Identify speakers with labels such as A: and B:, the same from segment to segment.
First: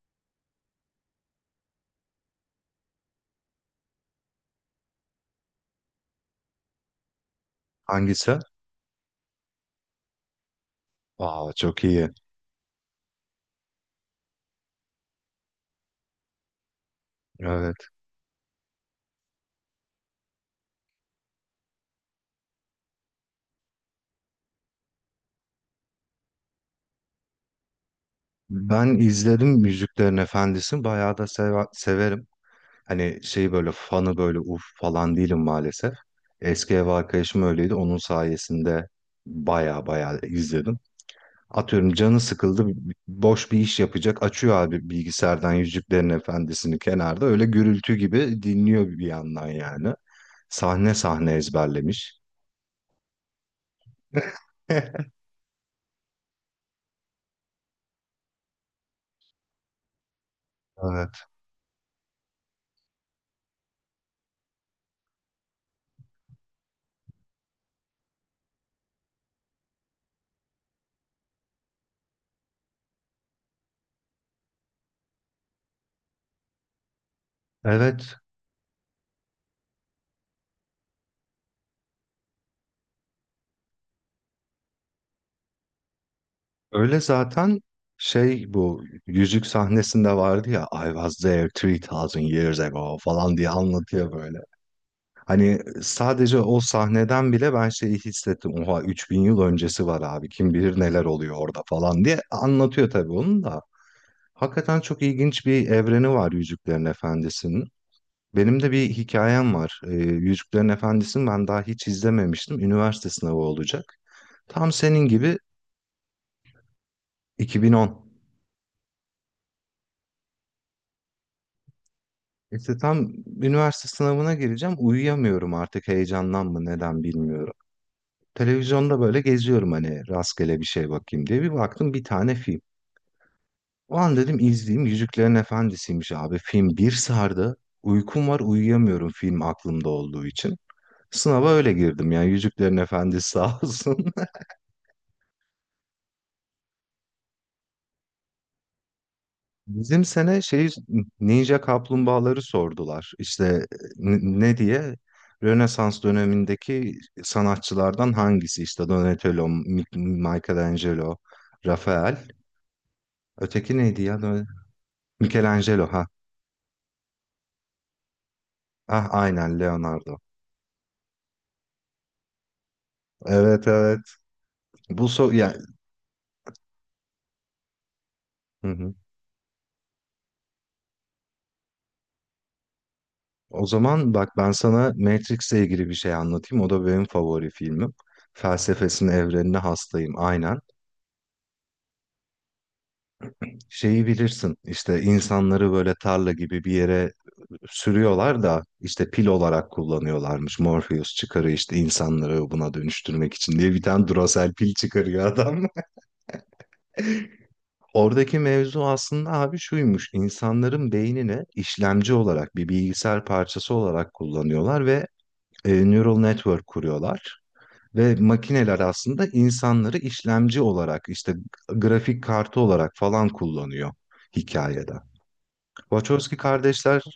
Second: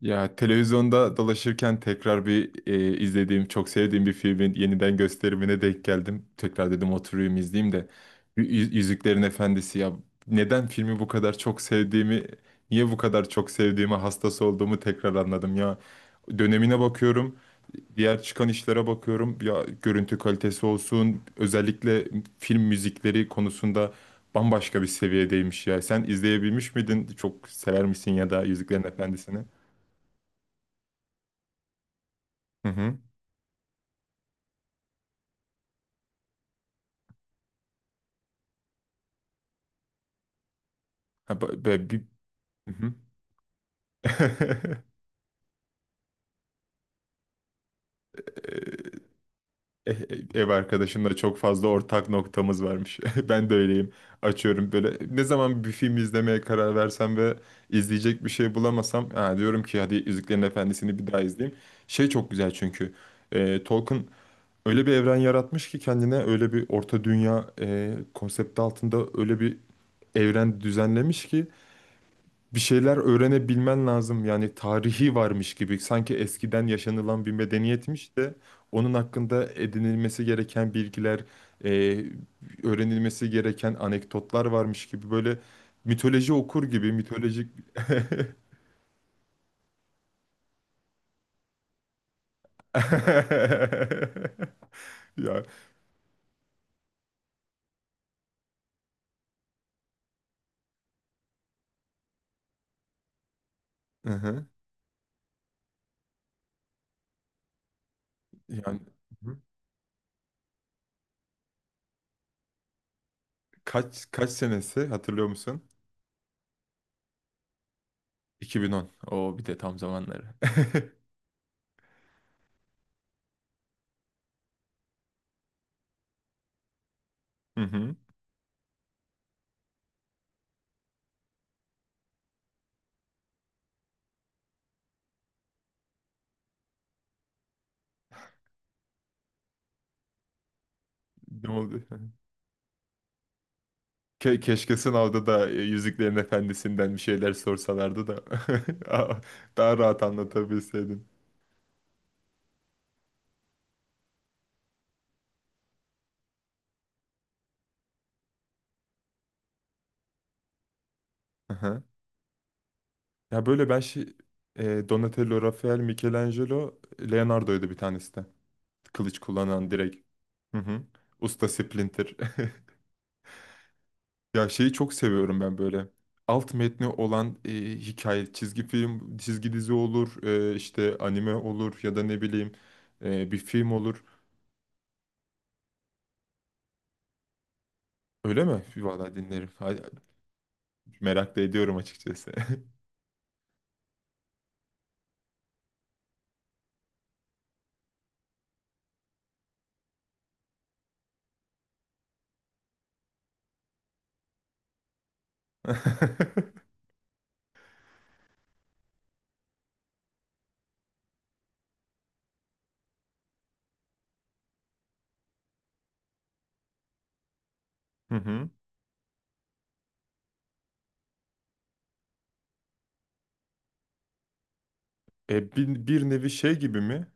A: Ya televizyonda dolaşırken tekrar izlediğim, çok sevdiğim bir filmin yeniden gösterimine denk geldim. Tekrar dedim oturayım izleyeyim de.
B: Hangisi?
A: Yüzüklerin Efendisi ya, neden filmi bu kadar
B: Aa
A: çok
B: çok iyi.
A: sevdiğimi, niye bu kadar çok sevdiğimi, hastası olduğumu tekrar anladım ya. Dönemine bakıyorum,
B: Evet.
A: diğer çıkan işlere bakıyorum. Ya görüntü kalitesi olsun, özellikle film müzikleri konusunda bambaşka bir seviyedeymiş ya. Sen izleyebilmiş miydin? Çok sever misin ya da Yüzüklerin
B: Ben
A: Efendisi'ni?
B: izledim Müziklerin Efendisi'ni. Bayağı da severim.
A: Hı hı.
B: Hani şey böyle fanı böyle uf falan değilim maalesef. Eski ev arkadaşım öyleydi. Onun sayesinde bayağı bayağı izledim.
A: Ha,
B: Atıyorum
A: bir...
B: canı sıkıldı.
A: Hı hı.
B: Boş bir iş yapacak. Açıyor abi bilgisayardan Yüzüklerin Efendisi'ni kenarda. Öyle gürültü gibi dinliyor bir yandan yani.
A: Ev
B: Sahne
A: arkadaşımla
B: sahne
A: çok fazla ortak
B: ezberlemiş.
A: noktamız varmış. Ben de öyleyim. Açıyorum böyle. Ne zaman bir film izlemeye karar versem ve izleyecek bir şey bulamasam, ha, diyorum ki hadi Yüzüklerin Efendisi'ni bir daha
B: Evet.
A: izleyeyim. Şey çok güzel çünkü. Tolkien öyle bir evren yaratmış ki kendine öyle bir orta dünya konsepti altında öyle bir evren düzenlemiş ki bir şeyler öğrenebilmen lazım. Yani tarihi varmış gibi sanki eskiden yaşanılan bir medeniyetmiş
B: Evet
A: de onun hakkında edinilmesi gereken bilgiler, e, öğrenilmesi gereken anekdotlar varmış gibi böyle mitoloji okur gibi
B: Öyle
A: mitolojik.
B: zaten, şey bu yüzük sahnesinde vardı ya, I was there 3000 years ago falan diye anlatıyor böyle.
A: Ya,
B: Hani sadece o sahneden bile ben şeyi hissettim. Oha 3000 yıl öncesi var abi, kim bilir neler oluyor orada falan diye anlatıyor tabii onun da.
A: hı hı.
B: Hakikaten çok ilginç bir evreni var Yüzüklerin Efendisi'nin. Benim de
A: Yani,
B: bir
A: hı.
B: hikayem var. Yüzüklerin Efendisi'ni ben daha hiç izlememiştim. Üniversite sınavı olacak.
A: Kaç
B: Tam
A: senesi
B: senin
A: hatırlıyor
B: gibi
A: musun?
B: 2010.
A: 2010. O bir de tam zamanları.
B: İşte tam üniversite sınavına gireceğim. Uyuyamıyorum artık, heyecandan mı neden bilmiyorum.
A: Hı hı.
B: Televizyonda böyle geziyorum hani rastgele bir şey bakayım diye. Bir baktım bir tane film. O an dedim izleyeyim. Yüzüklerin Efendisi'ymiş abi. Film bir sardı. Uykum var uyuyamıyorum film aklımda olduğu için.
A: Ne
B: Sınava öyle
A: oldu?
B: girdim yani Yüzüklerin Efendisi sağ olsun.
A: Keşke sınavda da Yüzüklerin Efendisi'nden bir şeyler sorsalardı da daha daha rahat
B: Bizim sene şey,
A: anlatabilseydim.
B: Ninja Kaplumbağaları sordular. İşte ne diye? Rönesans dönemindeki sanatçılardan hangisi? İşte Donatello, Michelangelo,
A: Aha.
B: Rafael.
A: Ya böyle
B: Öteki
A: ben
B: neydi ya?
A: şey, Donatello, Rafael,
B: Michelangelo ha.
A: Michelangelo, Leonardo'ydu bir tanesi de.
B: Ah
A: Kılıç
B: aynen
A: kullanan direkt.
B: Leonardo.
A: Hı hı. Usta Splinter.
B: Evet evet.
A: Ya şeyi çok
B: Bu so
A: seviyorum
B: ya,
A: ben böyle. Alt metni olan hikaye, çizgi
B: hı hı.
A: film, çizgi dizi olur, işte anime olur ya da ne bileyim, bir
B: O
A: film olur.
B: zaman bak ben sana Matrix'le ilgili bir şey anlatayım. O da benim favori filmim.
A: Öyle mi?
B: Felsefesine,
A: Valla dinlerim.
B: evrenine hastayım. Aynen.
A: Merak da ediyorum açıkçası.
B: Şeyi bilirsin işte, insanları böyle tarla gibi bir yere sürüyorlar da işte pil olarak kullanıyorlarmış. Morpheus çıkarıyor işte, insanları buna dönüştürmek için diye bir tane Duracell pil çıkarıyor adam. Oradaki mevzu aslında abi şuymuş. İnsanların beynini işlemci olarak, bir bilgisayar parçası olarak kullanıyorlar ve neural network kuruyorlar.
A: Hı
B: Ve
A: hı.
B: makineler aslında insanları işlemci olarak işte grafik kartı olarak falan kullanıyor hikayede.
A: E, bir, bir nevi
B: Wachowski
A: şey gibi
B: kardeşler.
A: mi?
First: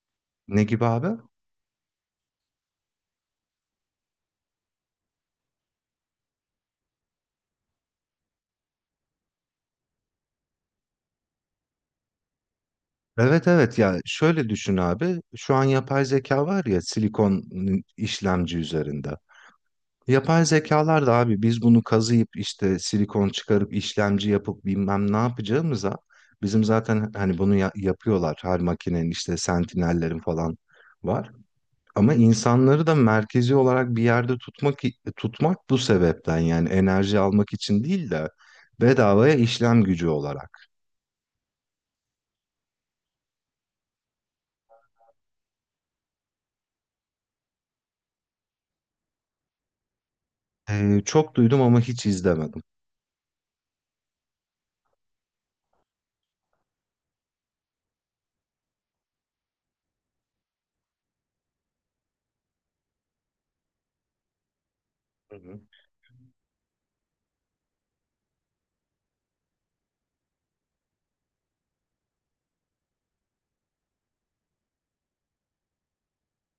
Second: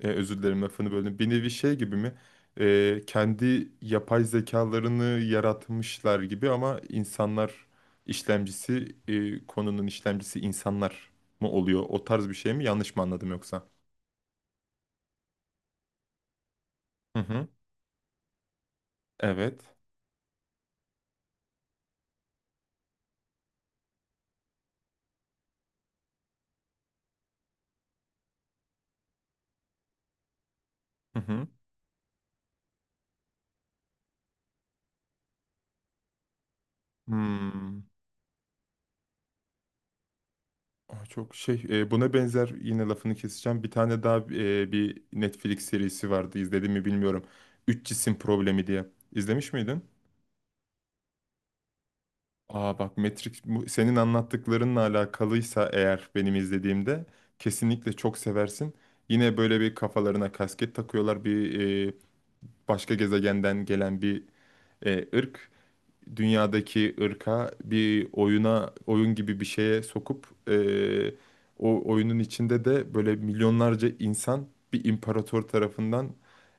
A: E, özür dilerim
B: Ne gibi
A: lafını
B: abi?
A: böldüm. Bir nevi şey gibi mi? E, kendi yapay zekalarını yaratmışlar gibi ama insanlar işlemcisi, konunun işlemcisi insanlar mı oluyor? O tarz bir şey mi? Yanlış mı anladım
B: Evet
A: yoksa?
B: evet, ya şöyle düşün abi. Şu an yapay zeka var ya
A: Hı
B: silikon,
A: hı.
B: işlemci üzerinde.
A: Evet.
B: Yapay zekalar da abi, biz bunu kazıyıp işte silikon çıkarıp işlemci yapıp bilmem ne yapacağımıza bizim zaten hani bunu yapıyorlar. Her makinenin işte sentinellerin falan
A: Hı
B: var.
A: hı.
B: Ama insanları da merkezi olarak bir yerde tutmak, bu sebepten yani, enerji almak
A: Hmm.
B: için değil de bedavaya işlem gücü olarak.
A: Aa, çok şey, buna benzer yine lafını keseceğim. Bir tane daha, bir Netflix serisi vardı, izledim mi bilmiyorum. Üç cisim problemi diye. İzlemiş miydin?
B: Çok duydum ama hiç izlemedim.
A: Aa bak, Matrix senin anlattıklarınla alakalıysa eğer, benim izlediğimde kesinlikle çok seversin. Yine böyle bir kafalarına kasket takıyorlar, bir, e, başka gezegenden gelen bir ırk dünyadaki ırka bir oyuna, oyun gibi bir şeye sokup, o oyunun içinde de böyle milyonlarca insan bir imparator tarafından,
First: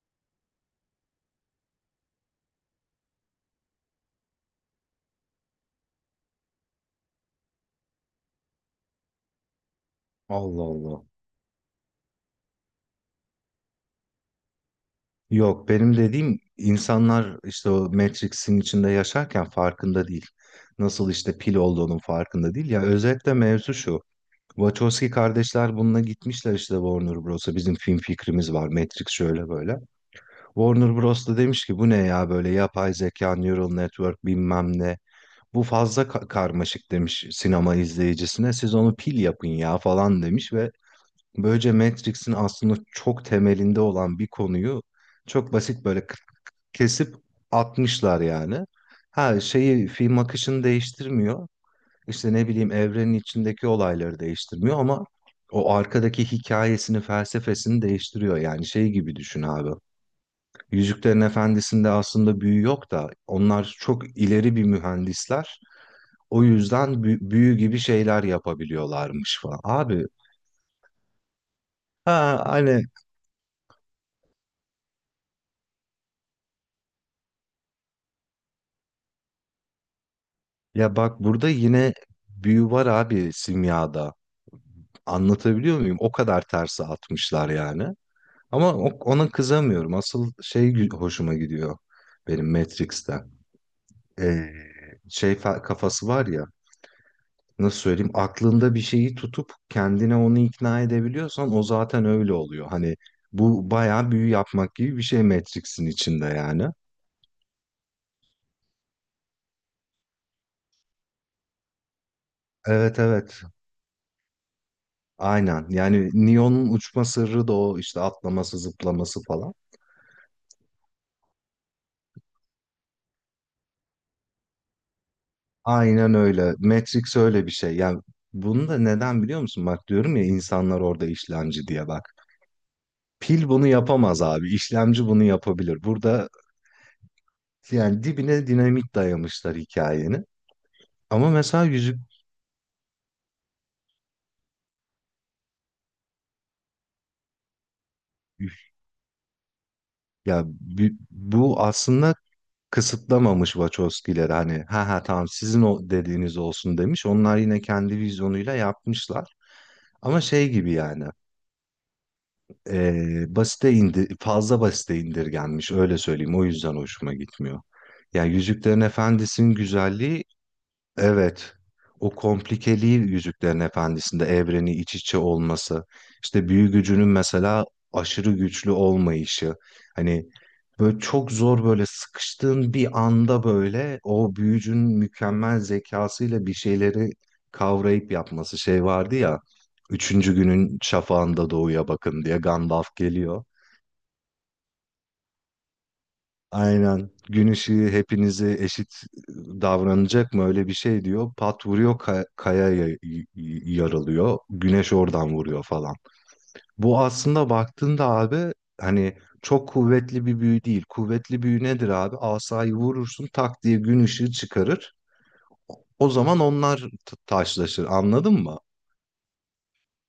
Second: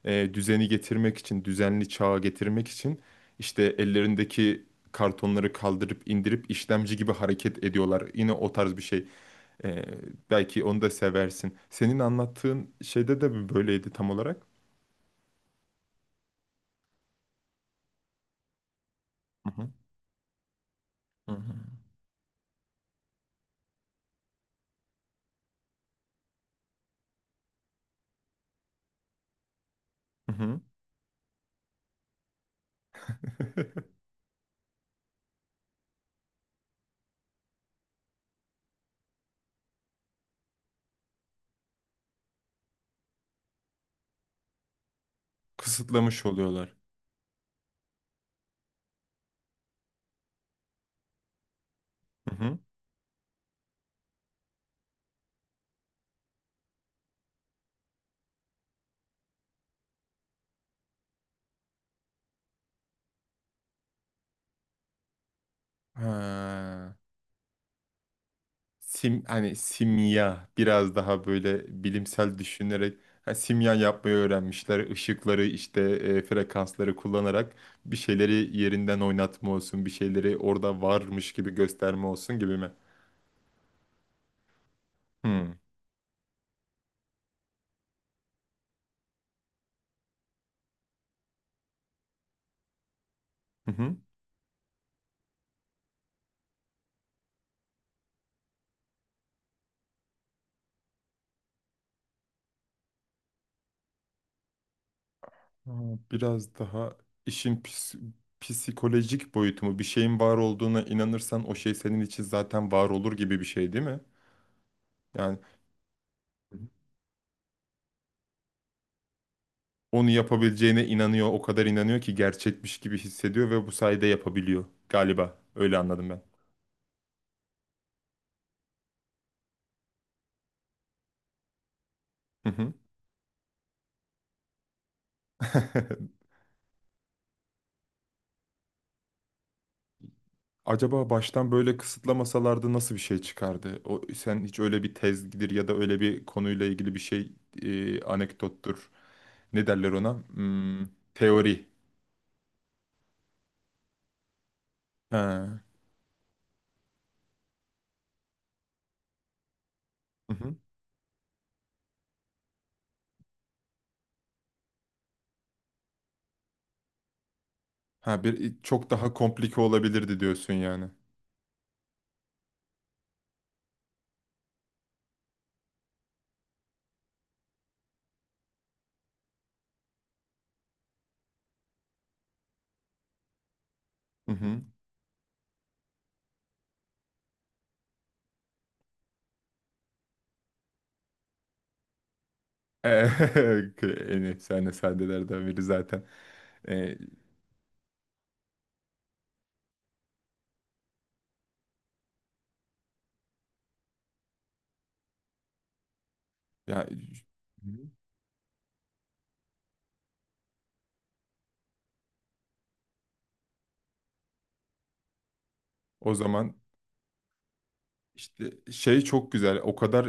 A: düzeni getirmek için, düzenli çağa getirmek için işte ellerindeki kartonları kaldırıp indirip işlemci gibi hareket ediyorlar. Yine o tarz bir şey. Eee, belki
B: Allah
A: onu da
B: Allah.
A: seversin. Senin anlattığın şeyde de mi böyleydi tam olarak?
B: Yok, benim dediğim insanlar işte o Matrix'in içinde yaşarken
A: Hı hı.
B: farkında değil. Nasıl
A: Hı
B: işte
A: hı.
B: pil olduğunun farkında değil. Ya özetle mevzu şu. Wachowski kardeşler bununla gitmişler işte Warner Bros'a. Bizim film fikrimiz var. Matrix şöyle böyle.
A: Hı hı.
B: Warner Bros da demiş ki bu ne ya, böyle yapay zeka, neural network bilmem ne. Bu fazla karmaşık demiş sinema izleyicisine. Siz onu pil yapın ya falan demiş, ve böylece Matrix'in aslında çok temelinde olan bir konuyu çok basit böyle
A: Kısıtlamış oluyorlar.
B: kesip atmışlar yani. Ha şeyi, film akışını değiştirmiyor. İşte ne bileyim evrenin içindeki olayları değiştirmiyor ama o arkadaki hikayesini, felsefesini değiştiriyor. Yani şey gibi düşün abi. Yüzüklerin Efendisi'nde aslında büyü yok da onlar çok ileri bir mühendisler. O yüzden
A: Ha,
B: büyü gibi şeyler
A: sim,
B: yapabiliyorlarmış
A: hani
B: falan. Abi
A: simya biraz daha böyle bilimsel
B: ha hani,
A: düşünerek, ha, simya yapmayı öğrenmişler. Işıkları işte, frekansları kullanarak bir şeyleri yerinden oynatma olsun, bir şeyleri orada
B: ya bak
A: varmış
B: burada
A: gibi
B: yine
A: gösterme olsun gibi
B: büyü
A: mi?
B: var abi simyada.
A: Hmm.
B: Anlatabiliyor muyum? O kadar terse atmışlar yani. Ama ona kızamıyorum. Asıl şey hoşuma gidiyor benim Matrix'te.
A: Hı hı.
B: Ee, Şey kafası var ya. Nasıl söyleyeyim? Aklında bir şeyi tutup kendine onu ikna edebiliyorsan o zaten öyle oluyor. Hani bu bayağı büyü yapmak gibi bir şey
A: Ha,
B: Matrix'in içinde
A: biraz
B: yani.
A: daha işin psikolojik boyutu mu? Bir şeyin var olduğuna inanırsan o şey senin için zaten var
B: Evet
A: olur gibi
B: evet.
A: bir şey değil mi? Yani
B: Aynen. Yani Neo'nun uçma sırrı da o işte, atlaması, zıplaması falan.
A: onu yapabileceğine inanıyor. O kadar inanıyor ki gerçekmiş gibi hissediyor ve bu sayede yapabiliyor galiba. Öyle anladım
B: Aynen
A: ben.
B: öyle. Matrix öyle bir şey. Yani bunu da neden biliyor musun? Bak diyorum ya, insanlar orada işlemci diye bak.
A: Hı hı.
B: Pil bunu yapamaz abi. İşlemci bunu yapabilir. Burada yani dibine dinamit dayamışlar hikayenin.
A: Acaba
B: Ama
A: baştan
B: mesela
A: böyle
B: yüzük,
A: kısıtlamasalardı nasıl bir şey çıkardı? O, sen hiç öyle bir tezgidir ya da öyle bir konuyla ilgili bir şey, anekdottur. Ne derler ona?
B: ya bu
A: Hmm, teori.
B: aslında kısıtlamamış Wachowski'leri hani, ha ha tamam
A: Ha.
B: sizin o dediğiniz olsun demiş. Onlar yine kendi vizyonuyla yapmışlar. Ama
A: Hı
B: şey
A: hı.
B: gibi yani, e, basite indi fazla basite indirgenmiş öyle söyleyeyim, o yüzden hoşuma gitmiyor.
A: Ha,
B: Yani
A: bir
B: Yüzüklerin
A: çok daha
B: Efendisi'nin
A: komplike olabilirdi
B: güzelliği.
A: diyorsun yani.
B: Evet. O komplikeliği, Yüzüklerin Efendisi'nde evreni iç içe olması, işte büyü gücünün mesela aşırı güçlü olmayışı, hani böyle çok zor, böyle sıkıştığın bir anda böyle
A: Hı
B: o
A: hı.
B: büyücünün mükemmel zekasıyla bir şeyleri kavrayıp yapması. Şey vardı ya, üçüncü günün şafağında doğuya bakın diye Gandalf geliyor.
A: En efsane sahnelerden biri zaten. Ee,
B: Aynen. Gün ışığı hepinize eşit davranacak mı? Öyle bir şey diyor. Pat vuruyor kaya yarılıyor. Güneş oradan vuruyor falan.
A: ya,
B: Bu aslında baktığında abi hani çok kuvvetli bir büyü değil. Kuvvetli büyü nedir abi? Asayı vurursun tak diye gün ışığı çıkarır. O
A: O
B: zaman
A: zaman
B: onlar taşlaşır. Anladın
A: işte
B: mı?
A: şey çok güzel. O kadar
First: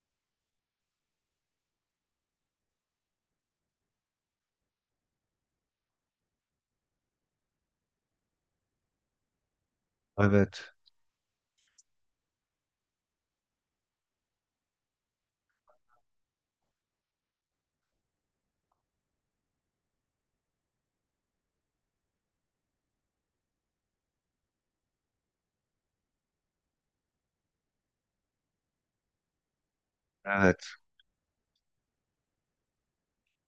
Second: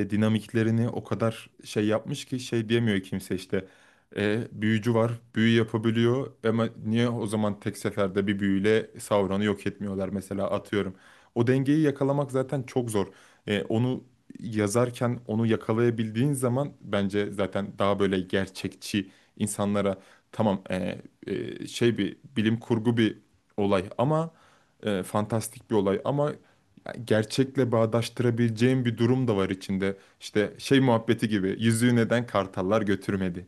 A: dinamiklerini o kadar şey yapmış ki, şey diyemiyor kimse işte. E, büyücü var, büyü yapabiliyor ama niye o zaman tek seferde bir büyüyle Sauron'u yok etmiyorlar mesela,
B: Evet.
A: atıyorum. O dengeyi yakalamak zaten çok zor. E, onu yazarken onu yakalayabildiğin zaman bence zaten daha böyle gerçekçi insanlara, tamam, şey, bir bilim kurgu bir olay ama fantastik bir olay ama gerçekle bağdaştırabileceğim bir durum da var içinde. İşte
B: Evet.
A: şey muhabbeti gibi, yüzüğü neden kartallar götürmedi?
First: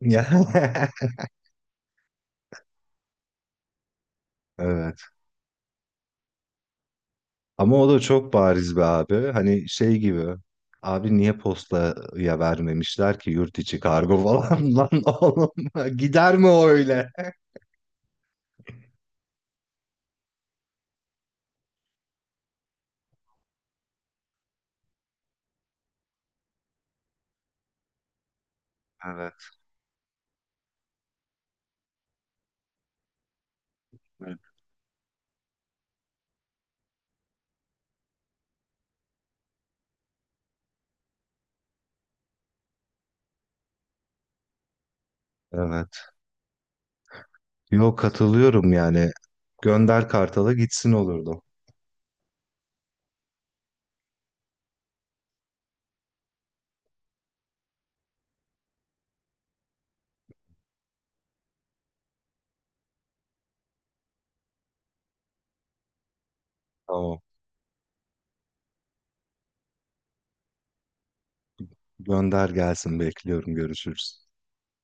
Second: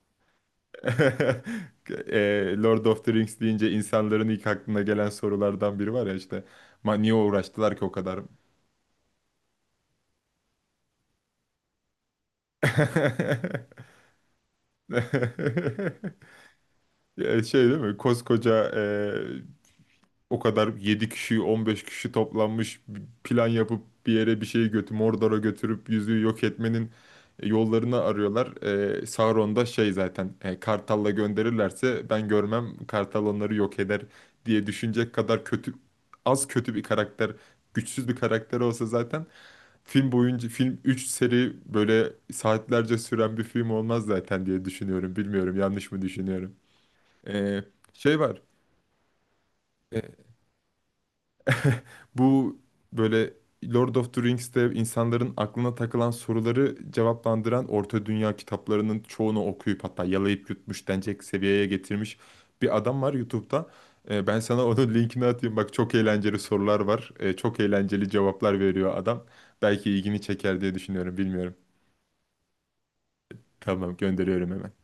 A: E, Lord of the Rings deyince insanların ilk aklına
B: Evet.
A: gelen sorulardan biri var ya işte, "Ma niye uğraştılar
B: Ama
A: ki
B: o
A: o
B: da
A: kadar?
B: çok bariz be abi. Hani şey gibi. Abi niye postaya vermemişler ki, yurt içi kargo falan lan oğlum. Gider mi o öyle?
A: Ya şey değil mi? Koskoca, o kadar 7 kişi 15 kişi toplanmış bir plan yapıp bir yere bir şey götür, Mordor'a götürüp yüzüğü yok etmenin yollarını arıyorlar.
B: Evet.
A: Sauron da şey zaten, Kartal'la gönderirlerse ben görmem, Kartal onları yok eder
B: Evet.
A: diye düşünecek kadar kötü, az kötü bir karakter, güçsüz bir karakter olsa zaten film boyunca, film 3 seri böyle saatlerce süren bir film olmaz zaten diye düşünüyorum. Bilmiyorum, yanlış
B: Evet.
A: mı düşünüyorum. Ee,
B: Yok,
A: şey var.
B: katılıyorum yani. Gönder
A: e,
B: Kartal'a gitsin olurdu.
A: Bu böyle Lord of the Rings'te insanların aklına takılan soruları cevaplandıran, Orta Dünya kitaplarının çoğunu okuyup hatta yalayıp yutmuş denecek seviyeye getirmiş bir adam var YouTube'da. Ben sana onun linkini atayım. Bak, çok eğlenceli sorular var.
B: Tamam.
A: Çok eğlenceli cevaplar veriyor adam. Belki ilgini çeker diye düşünüyorum, bilmiyorum.
B: Gönder gelsin bekliyorum,
A: Tamam,
B: görüşürüz.
A: gönderiyorum hemen.